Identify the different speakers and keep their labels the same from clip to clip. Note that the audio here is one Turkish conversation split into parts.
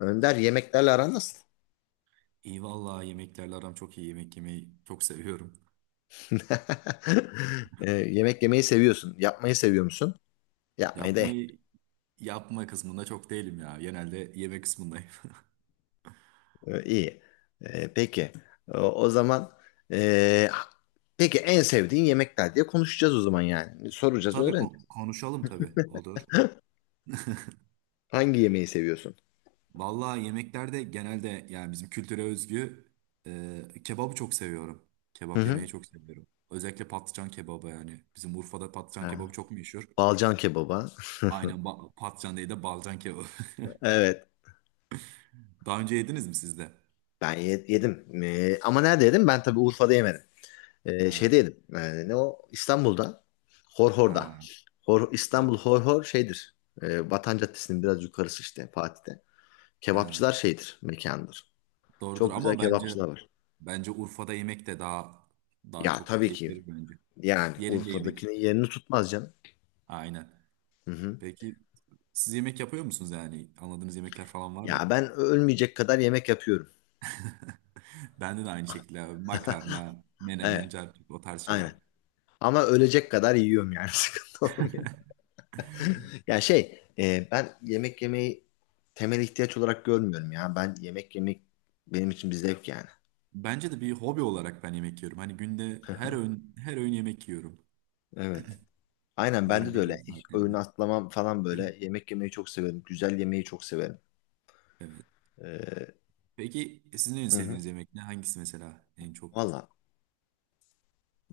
Speaker 1: Önder, yemeklerle aran nasıl?
Speaker 2: İyi vallahi yemeklerle aram çok iyi. Yemek yemeyi çok seviyorum.
Speaker 1: Yemek yemeyi seviyorsun. Yapmayı seviyor musun? Yapmayı da
Speaker 2: Yapmayı yapma kısmında çok değilim ya. Genelde yeme kısmındayım.
Speaker 1: iyi. Peki. O zaman, e, peki en sevdiğin yemekler diye konuşacağız o zaman yani. Soracağız,
Speaker 2: Tabii
Speaker 1: öğreneceğiz.
Speaker 2: konuşalım tabii olur.
Speaker 1: Hangi yemeği seviyorsun?
Speaker 2: Vallahi yemeklerde genelde yani bizim kültüre özgü kebabı çok seviyorum.
Speaker 1: Hı
Speaker 2: Kebap yemeyi
Speaker 1: hı.
Speaker 2: çok seviyorum. Özellikle patlıcan kebabı yani. Bizim Urfa'da patlıcan
Speaker 1: Ha,
Speaker 2: kebabı çok meşhur.
Speaker 1: Balcan kebaba.
Speaker 2: Aynen patlıcan değil de balcan kebabı.
Speaker 1: Evet.
Speaker 2: Daha önce yediniz mi siz de?
Speaker 1: Ben yedim. Ama nerede yedim? Ben tabii Urfa'da yemedim. Ee,
Speaker 2: Ha,
Speaker 1: şeydeydim. Yani ne o? İstanbul'da. Horhor'da.
Speaker 2: ha.
Speaker 1: Hor, İstanbul
Speaker 2: O,
Speaker 1: Horhor şeydir. Vatan Caddesi'nin biraz yukarısı, işte Fatih'te.
Speaker 2: ha.
Speaker 1: Kebapçılar şeydir, mekandır.
Speaker 2: Doğrudur
Speaker 1: Çok güzel
Speaker 2: ama bence
Speaker 1: kebapçılar var.
Speaker 2: Bence Urfa'da yemek de daha
Speaker 1: Ya
Speaker 2: çok
Speaker 1: tabii
Speaker 2: keyif
Speaker 1: ki,
Speaker 2: verir bence.
Speaker 1: yani
Speaker 2: Yerinde yemek.
Speaker 1: Urfa'dakinin yerini tutmaz canım.
Speaker 2: Aynen.
Speaker 1: Hı hı.
Speaker 2: Peki siz yemek yapıyor musunuz yani? Anladığınız yemekler falan var mı?
Speaker 1: Ya ben ölmeyecek kadar yemek yapıyorum.
Speaker 2: Bende de aynı şekilde abi. Makarna, menemen,
Speaker 1: Evet,
Speaker 2: carpik o tarz şeyler.
Speaker 1: aynen. Ama ölecek kadar yiyorum yani sıkıntı olmuyor. Ya şey, ben yemek yemeyi temel ihtiyaç olarak görmüyorum ya. Ben yemek yemek, benim için bir zevk yani.
Speaker 2: Bence de bir hobi olarak ben yemek yiyorum. Hani günde her öğün her öğün yemek yiyorum.
Speaker 1: Evet. Aynen
Speaker 2: Günün
Speaker 1: bende de öyle.
Speaker 2: belirli
Speaker 1: Hiç öğün
Speaker 2: saatlerinde.
Speaker 1: atlamam falan böyle. Yemek yemeyi çok severim. Güzel yemeyi çok severim.
Speaker 2: Evet.
Speaker 1: Ee,
Speaker 2: Peki sizin en
Speaker 1: hı hı.
Speaker 2: sevdiğiniz yemek ne? Hangisi mesela en çok?
Speaker 1: Valla.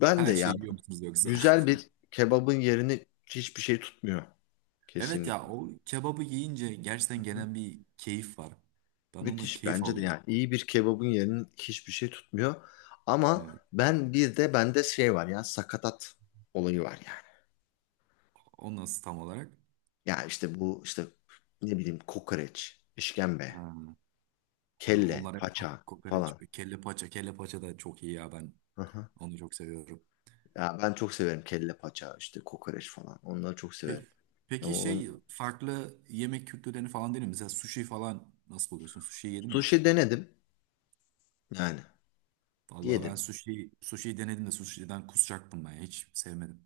Speaker 1: Ben de
Speaker 2: Her
Speaker 1: ya,
Speaker 2: şeyi yiyor musunuz yoksa?
Speaker 1: güzel bir kebabın yerini hiçbir şey tutmuyor.
Speaker 2: Evet
Speaker 1: Kesinlikle.
Speaker 2: ya o kebabı yiyince
Speaker 1: Hı
Speaker 2: gerçekten
Speaker 1: hı.
Speaker 2: gelen bir keyif var. Ben ondan
Speaker 1: Müthiş
Speaker 2: keyif
Speaker 1: bence de
Speaker 2: alıyorum.
Speaker 1: yani. İyi bir kebabın yerini hiçbir şey tutmuyor. Ama
Speaker 2: Evet.
Speaker 1: ben bir de, bende şey var ya, sakatat olayı var yani.
Speaker 2: O nasıl tam olarak?
Speaker 1: Ya işte bu, işte ne bileyim, kokoreç,
Speaker 2: Ha,
Speaker 1: işkembe,
Speaker 2: ha,
Speaker 1: kelle,
Speaker 2: onlar evet,
Speaker 1: paça
Speaker 2: kokoreç,
Speaker 1: falan.
Speaker 2: kelle paça, kelle paça da çok iyi ya ben
Speaker 1: Hı hı.
Speaker 2: onu çok seviyorum.
Speaker 1: Ya ben çok severim kelle paça, işte kokoreç falan. Onları çok severim.
Speaker 2: Peki, peki
Speaker 1: Ama
Speaker 2: şey farklı yemek kültürlerini falan denedin mi? Mesela sushi falan nasıl buluyorsun? Sushi yedin mi hiç?
Speaker 1: sushi denedim. Yani
Speaker 2: Vallahi ben
Speaker 1: yedim.
Speaker 2: sushi denedim de sushi'den kusacaktım ben ya. Hiç sevmedim.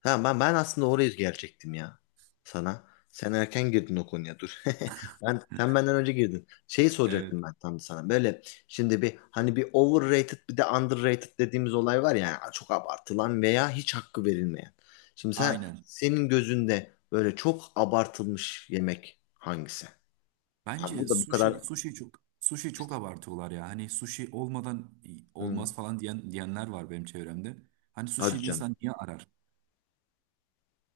Speaker 1: Ha, ben aslında oraya gelecektim ya sana. Sen erken girdin o konuya, dur. Sen benden önce girdin. Şeyi
Speaker 2: Evet.
Speaker 1: soracaktım ben tam da sana. Böyle şimdi bir, hani bir overrated bir de underrated dediğimiz olay var ya. Yani çok abartılan veya hiç hakkı verilmeyen. Şimdi sen
Speaker 2: Aynen.
Speaker 1: senin gözünde böyle çok abartılmış yemek hangisi? Ha,
Speaker 2: Bence
Speaker 1: bu da bu kadar,
Speaker 2: sushi çok abartıyorlar ya. Hani sushi olmadan
Speaker 1: hmm,
Speaker 2: olmaz falan diyen diyenler var benim çevremde. Hani
Speaker 1: hadi
Speaker 2: sushi bir
Speaker 1: canım.
Speaker 2: insan niye arar?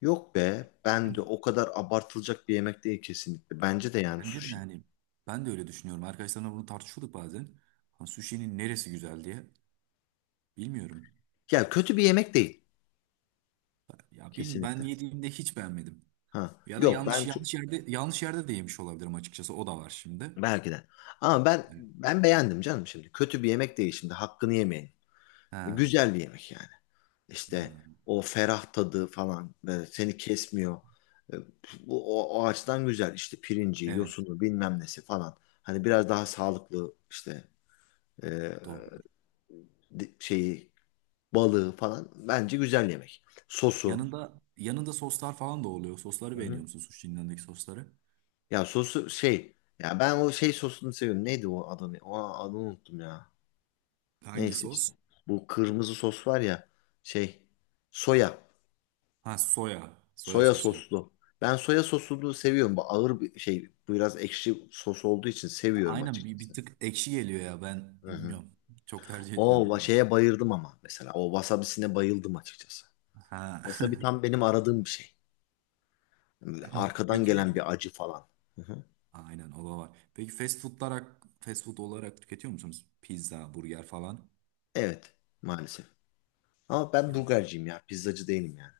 Speaker 1: Yok be, ben de o kadar abartılacak bir yemek değil kesinlikle. Bence de yani
Speaker 2: Bence de
Speaker 1: sushi.
Speaker 2: hani ben de öyle düşünüyorum. Arkadaşlarımla bunu tartışıyorduk bazen. Ha, sushi'nin neresi güzel diye. Bilmiyorum.
Speaker 1: Ya kötü bir yemek değil
Speaker 2: Ya bilmiyorum ben
Speaker 1: kesinlikle.
Speaker 2: yediğimde hiç beğenmedim.
Speaker 1: Ha,
Speaker 2: Ya da
Speaker 1: yok ben
Speaker 2: yanlış
Speaker 1: çok
Speaker 2: yanlış yerde yanlış yerde de yemiş olabilirim açıkçası. O da var şimdi.
Speaker 1: belki de. Ama ben
Speaker 2: Evet.
Speaker 1: ben beğendim canım şimdi. Kötü bir yemek değil şimdi. Hakkını yemeyin.
Speaker 2: Ha,
Speaker 1: Güzel bir yemek yani.
Speaker 2: ha.
Speaker 1: İşte o ferah tadı falan böyle seni kesmiyor. E, Bu o açıdan güzel. İşte pirinci,
Speaker 2: Evet,
Speaker 1: yosunu, bilmem nesi falan. Hani biraz daha sağlıklı işte, e,
Speaker 2: doğru.
Speaker 1: şeyi, balığı falan bence güzel yemek. Sosu.
Speaker 2: Yanında soslar falan da oluyor. Sosları
Speaker 1: Hı hı.
Speaker 2: beğeniyor musun sushi'nin yanındaki sosları?
Speaker 1: Ya sosu şey. Ya ben o şey sosunu seviyorum. Neydi o adını? O adını unuttum ya.
Speaker 2: Hangi
Speaker 1: Neyse işte.
Speaker 2: sos?
Speaker 1: Bu kırmızı sos var ya. Şey. Soya.
Speaker 2: Ha soya. Soya
Speaker 1: Soya
Speaker 2: sosu.
Speaker 1: soslu. Ben soya sosunu seviyorum. Bu ağır bir şey. Bu biraz ekşi sos olduğu için seviyorum
Speaker 2: Aynen bir
Speaker 1: açıkçası.
Speaker 2: tık ekşi geliyor ya ben
Speaker 1: Hı hı.
Speaker 2: bilmiyorum. Çok tercih
Speaker 1: O
Speaker 2: etmiyorum
Speaker 1: va-
Speaker 2: bunu.
Speaker 1: şeye bayıldım ama mesela. O wasabisine bayıldım açıkçası.
Speaker 2: Ha.
Speaker 1: Wasabi tam benim aradığım bir şey. Arkadan
Speaker 2: Peki
Speaker 1: gelen bir acı falan. Hı hı.
Speaker 2: aynen o da var. Peki fast foodlar fast food olarak tüketiyor musunuz? Pizza, burger falan.
Speaker 1: Evet. Maalesef. Ama ben
Speaker 2: Ya
Speaker 1: burgerciyim ya. Pizzacı değilim yani.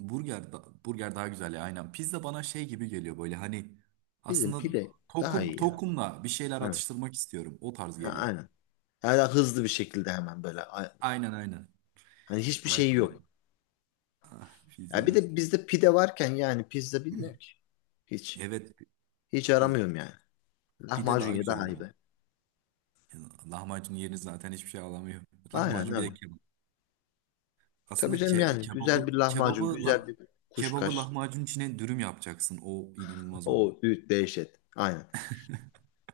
Speaker 2: burger daha güzel ya aynen. Pizza bana şey gibi geliyor böyle hani
Speaker 1: Bizim
Speaker 2: aslında
Speaker 1: pide daha
Speaker 2: tokum
Speaker 1: iyi ya.
Speaker 2: tokumla bir şeyler
Speaker 1: Evet.
Speaker 2: atıştırmak istiyorum. O tarz
Speaker 1: Ha,
Speaker 2: geliyor.
Speaker 1: aynen. Yani daha hızlı bir şekilde hemen böyle. A-
Speaker 2: Aynen.
Speaker 1: Hani hiçbir
Speaker 2: Olay
Speaker 1: şeyi
Speaker 2: tam da.
Speaker 1: yok.
Speaker 2: Ah,
Speaker 1: Ya bir
Speaker 2: pizzanın.
Speaker 1: de bizde pide varken, yani pizza bilmiyor ki. Hiç.
Speaker 2: Evet
Speaker 1: Hiç
Speaker 2: pizza
Speaker 1: aramıyorum yani.
Speaker 2: pide
Speaker 1: Lahmacun
Speaker 2: daha
Speaker 1: ya
Speaker 2: güzel
Speaker 1: daha
Speaker 2: ya.
Speaker 1: iyi be.
Speaker 2: Lahmacun yerine zaten hiçbir şey alamıyor.
Speaker 1: Aynen
Speaker 2: Lahmacun bir
Speaker 1: öyle.
Speaker 2: de kebap. Aslında
Speaker 1: Tabii canım yani. Güzel bir lahmacun, güzel bir
Speaker 2: kebabı
Speaker 1: kuşkaş.
Speaker 2: lahmacun içine dürüm yapacaksın. O inanılmaz oluyor.
Speaker 1: O dehşet. Aynen.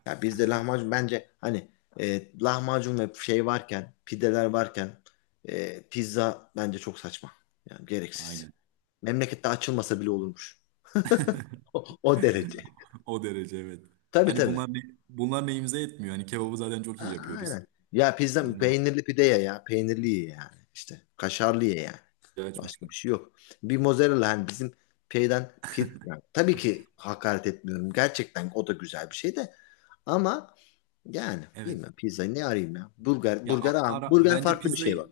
Speaker 1: Ya bizde lahmacun bence hani, lahmacun ve şey varken, pideler varken, pizza bence çok saçma. Yani gereksiz.
Speaker 2: Aynen.
Speaker 1: Memlekette açılmasa bile olurmuş. O derece.
Speaker 2: O derece evet.
Speaker 1: Tabii
Speaker 2: Hani
Speaker 1: tabii.
Speaker 2: bunlar neyimize etmiyor. Hani kebabı zaten çok iyi
Speaker 1: A-
Speaker 2: yapıyoruz.
Speaker 1: aynen. Ya pizza,
Speaker 2: Lahmacun
Speaker 1: peynirli pide ye ya. Peynirli ye yani. İşte kaşarlı ye yani. Başka
Speaker 2: açmışlar.
Speaker 1: bir şey yok. Bir mozzarella, hani bizim şeyden yani tabii ki hakaret etmiyorum. Gerçekten o da güzel bir şey de, ama yani
Speaker 2: Evet.
Speaker 1: bilmem pizzayı ne arayayım ya. Burger,
Speaker 2: Ya
Speaker 1: burger abi. Burger
Speaker 2: bence
Speaker 1: farklı bir şey bak.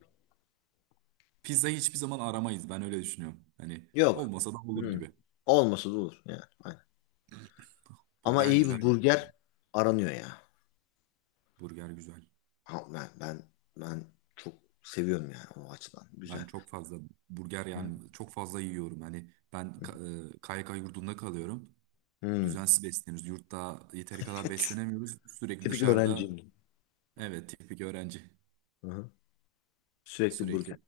Speaker 2: pizzayı hiçbir zaman aramayız. Ben öyle düşünüyorum. Hani
Speaker 1: Yok.
Speaker 2: olmasa da olur
Speaker 1: Hmm.
Speaker 2: gibi.
Speaker 1: Olmasa da olur yani. Aynen. Ama
Speaker 2: Burger
Speaker 1: iyi
Speaker 2: güzel
Speaker 1: bir
Speaker 2: yani.
Speaker 1: burger aranıyor ya.
Speaker 2: Burger güzel.
Speaker 1: Ha, ben çok seviyorum yani o açıdan.
Speaker 2: Ben
Speaker 1: Güzel.
Speaker 2: çok fazla burger
Speaker 1: Hı
Speaker 2: yani çok fazla yiyorum. Hani ben
Speaker 1: hı.
Speaker 2: KYK yurdunda kalıyorum.
Speaker 1: Hı.
Speaker 2: Düzensiz besleniyoruz. Yurtta yeteri kadar beslenemiyoruz. Sürekli
Speaker 1: Tipik
Speaker 2: dışarıda
Speaker 1: öğrenciyim.
Speaker 2: evet tipik öğrenci.
Speaker 1: Hı hı. Sürekli burger.
Speaker 2: Sürekli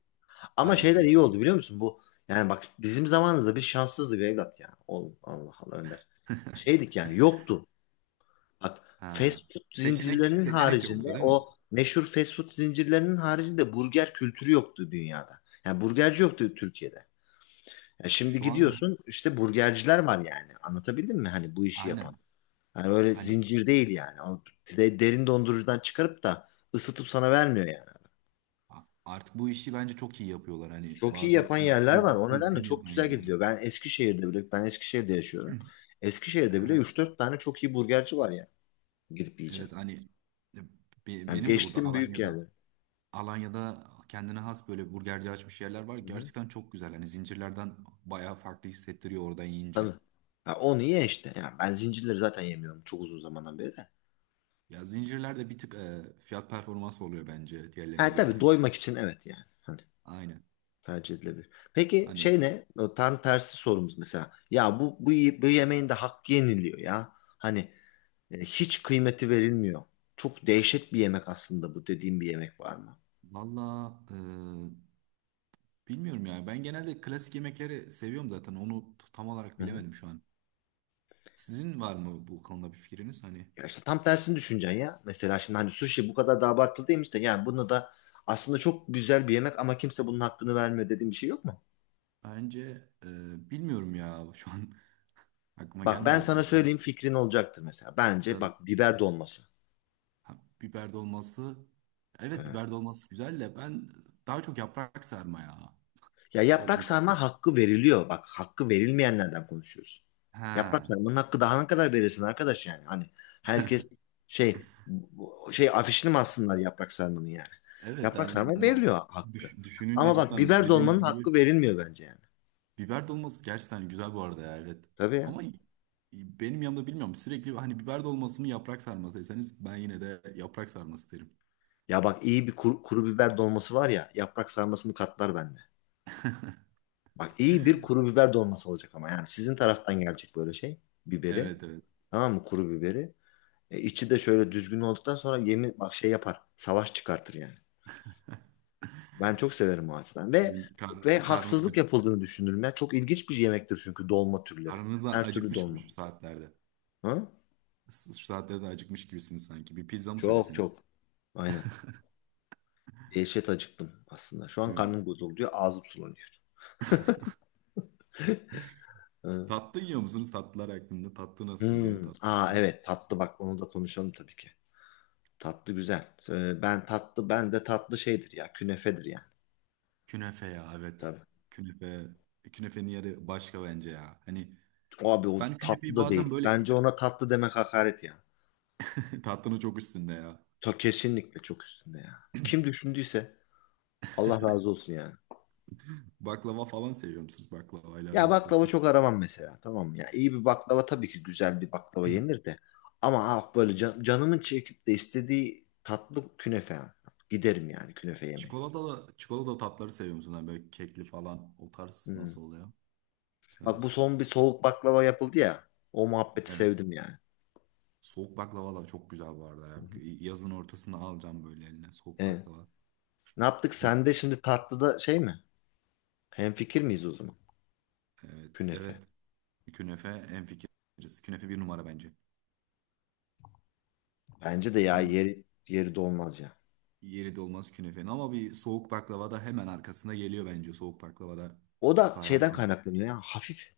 Speaker 1: Ama
Speaker 2: aynen
Speaker 1: şeyler iyi oldu
Speaker 2: sürekli.
Speaker 1: biliyor musun? Bu, yani bak bizim zamanımızda biz şanssızdık evlat ya. Oğlum, Allah Allah Önder. Şeydik yani, yoktu. Bak,
Speaker 2: Ha.
Speaker 1: fast food
Speaker 2: Seçenek
Speaker 1: zincirlerinin
Speaker 2: seçenek
Speaker 1: haricinde,
Speaker 2: yoktu değil mi?
Speaker 1: o meşhur fast food zincirlerinin haricinde burger kültürü yoktu dünyada. Yani burgerci yoktu Türkiye'de. Ya şimdi
Speaker 2: Şu an
Speaker 1: gidiyorsun, işte burgerciler var yani. Anlatabildim mi? Hani bu işi yapan.
Speaker 2: aynen.
Speaker 1: Yani öyle
Speaker 2: Hani
Speaker 1: zincir değil yani. O derin dondurucudan çıkarıp da ısıtıp sana vermiyor yani.
Speaker 2: artık bu işi bence çok iyi yapıyorlar. Hani
Speaker 1: Çok iyi
Speaker 2: bazıları
Speaker 1: yapan yerler var. O nedenle
Speaker 2: üzgün
Speaker 1: çok
Speaker 2: yapan
Speaker 1: güzel
Speaker 2: yerler var.
Speaker 1: gidiliyor. Ben Eskişehir'de bile, ben Eskişehir'de yaşıyorum. Eskişehir'de bile
Speaker 2: Aha.
Speaker 1: üç dört tane çok iyi burgerci var ya. Gidip yiyeceğim.
Speaker 2: Evet hani e,
Speaker 1: Yani
Speaker 2: benim de burada
Speaker 1: geçtim büyük yerleri.
Speaker 2: Alanya'da kendine has böyle burgerci açmış yerler var.
Speaker 1: Hı-hı.
Speaker 2: Gerçekten çok güzel. Hani zincirlerden bayağı farklı hissettiriyor oradan yiyince.
Speaker 1: Tabii. Ha, onu ye işte. Yani ben zincirleri zaten yemiyorum çok uzun zamandan beri de.
Speaker 2: Ya zincirler de bir tık fiyat performans oluyor bence diğerlerine
Speaker 1: Ha
Speaker 2: göre
Speaker 1: tabii,
Speaker 2: hani.
Speaker 1: doymak için, evet yani. Hani
Speaker 2: Aynen.
Speaker 1: tercih edilebilir. Peki
Speaker 2: Hani
Speaker 1: şey ne? O tam tersi sorumuz mesela. Ya bu yemeğin de hakkı yeniliyor ya. Hani, hiç kıymeti verilmiyor. Çok dehşet bir yemek aslında bu dediğim bir yemek var mı?
Speaker 2: valla bilmiyorum ya. Ben genelde klasik yemekleri seviyorum zaten. Onu tam olarak
Speaker 1: Hı hı.
Speaker 2: bilemedim şu an. Sizin var mı bu konuda bir fikriniz? Hani
Speaker 1: Ya işte tam tersini düşüneceksin ya. Mesela şimdi, hani sushi bu kadar da abartılı değilmiş de, yani bunu da aslında çok güzel bir yemek ama kimse bunun hakkını vermiyor dediğim bir şey yok mu?
Speaker 2: bence bilmiyorum ya. Şu an aklıma
Speaker 1: Bak ben
Speaker 2: gelmedi
Speaker 1: sana
Speaker 2: tam.
Speaker 1: söyleyeyim, fikrin olacaktır mesela. Bence
Speaker 2: Tabii.
Speaker 1: bak, biber dolması.
Speaker 2: Ha, biber dolması. Evet
Speaker 1: Evet.
Speaker 2: biber dolması güzel de ben daha çok yaprak sarma ya.
Speaker 1: Ya yaprak
Speaker 2: Dolma kısmı.
Speaker 1: sarma hakkı veriliyor. Bak, hakkı verilmeyenlerden konuşuyoruz. Yaprak
Speaker 2: Ha.
Speaker 1: sarmanın hakkı daha ne kadar verirsin arkadaş yani. Hani herkes şey, şey afişini mi assınlar yaprak sarmanın yani.
Speaker 2: Evet
Speaker 1: Yaprak
Speaker 2: yani
Speaker 1: sarma veriliyor hakkı.
Speaker 2: düşününce
Speaker 1: Ama bak
Speaker 2: cidden
Speaker 1: biber dolmanın
Speaker 2: dediğiniz
Speaker 1: hakkı
Speaker 2: gibi
Speaker 1: verilmiyor bence yani.
Speaker 2: biber dolması gerçekten güzel bu arada ya evet.
Speaker 1: Tabii ya.
Speaker 2: Ama benim yanımda bilmiyorum sürekli hani biber dolması mı yaprak sarması deseniz ben yine de yaprak sarması derim.
Speaker 1: Ya bak, iyi bir kuru biber dolması var ya, yaprak sarmasını katlar bende. Bak iyi bir kuru biber dolması olacak ama, yani sizin taraftan gelecek, böyle şey biberi.
Speaker 2: Evet evet.
Speaker 1: Tamam mı, kuru biberi? E, içi de şöyle düzgün olduktan sonra yemin bak şey yapar. Savaş çıkartır yani. Ben çok severim o açıdan. Ve
Speaker 2: Sizin
Speaker 1: ve
Speaker 2: karnınız
Speaker 1: haksızlık yapıldığını düşünürüm. Ya çok ilginç bir yemektir çünkü, dolma türleri.
Speaker 2: karnınız da
Speaker 1: Her türlü
Speaker 2: acıkmış gibi
Speaker 1: dolma.
Speaker 2: şu saatlerde.
Speaker 1: Ha?
Speaker 2: Şu saatlerde de acıkmış gibisiniz sanki. Bir pizza mı
Speaker 1: Çok
Speaker 2: söyleseniz?
Speaker 1: çok. Aynen. Dehşet acıktım aslında. Şu an
Speaker 2: Evet.
Speaker 1: karnım gurulduyor, ağzım sulanıyor. Ha.
Speaker 2: Tatlı yiyor musunuz? Tatlılar hakkında. Tatlı nasıl gidiyor
Speaker 1: Hmm. Aa,
Speaker 2: tatlılarınız?
Speaker 1: evet tatlı, bak onu da konuşalım tabii ki. Tatlı güzel. Ben tatlı, ben de tatlı şeydir ya, künefedir yani.
Speaker 2: Künefe ya evet.
Speaker 1: Tabii.
Speaker 2: Künefe. Künefenin yeri başka bence ya. Hani
Speaker 1: O, abi o
Speaker 2: ben
Speaker 1: tatlı
Speaker 2: künefeyi
Speaker 1: da
Speaker 2: bazen
Speaker 1: değil.
Speaker 2: böyle
Speaker 1: Bence ona tatlı demek hakaret ya.
Speaker 2: tatlının çok üstünde ya.
Speaker 1: Ta kesinlikle çok üstünde ya. Kim düşündüyse Allah razı olsun yani.
Speaker 2: Baklava falan seviyor musunuz? Baklavayla
Speaker 1: Ya
Speaker 2: aranız
Speaker 1: baklava
Speaker 2: nasıl?
Speaker 1: çok aramam mesela, tamam mı ya? İyi bir baklava, tabii ki güzel bir baklava yenir de. Ama ah böyle canımın çekip de istediği tatlı, künefe yani. Giderim yani künefe yemeye.
Speaker 2: Çikolatalı tatları seviyor musunuz? Hani böyle kekli falan o tarz
Speaker 1: Hmm.
Speaker 2: nasıl oluyor? Sever
Speaker 1: Bak, bu
Speaker 2: misiniz?
Speaker 1: son bir soğuk baklava yapıldı ya. O muhabbeti
Speaker 2: Evet.
Speaker 1: sevdim yani.
Speaker 2: Soğuk baklava da çok güzel bu arada ya.
Speaker 1: Hı hı.
Speaker 2: Yazın ortasında alacağım böyle eline. Soğuk
Speaker 1: Evet.
Speaker 2: baklava.
Speaker 1: Ne yaptık?
Speaker 2: Mis.
Speaker 1: Sen de şimdi tatlıda şey mi? Hemfikir miyiz o zaman?
Speaker 2: Evet.
Speaker 1: Künefe.
Speaker 2: Evet. Künefe en fikiriz. Künefe bir numara bence.
Speaker 1: Bence de ya,
Speaker 2: Ama
Speaker 1: yeri dolmaz ya.
Speaker 2: yeri de olmaz künefenin. Ama bir soğuk baklava da hemen arkasında geliyor bence. Soğuk baklava da
Speaker 1: O da
Speaker 2: sarar
Speaker 1: şeyden
Speaker 2: yani.
Speaker 1: kaynaklanıyor ya. Hafif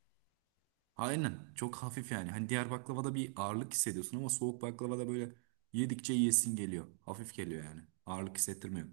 Speaker 2: Aynen. Çok hafif yani. Hani diğer baklavada bir ağırlık hissediyorsun ama soğuk baklavada böyle yedikçe yiyesin geliyor. Hafif geliyor yani. Ağırlık hissettirmiyor.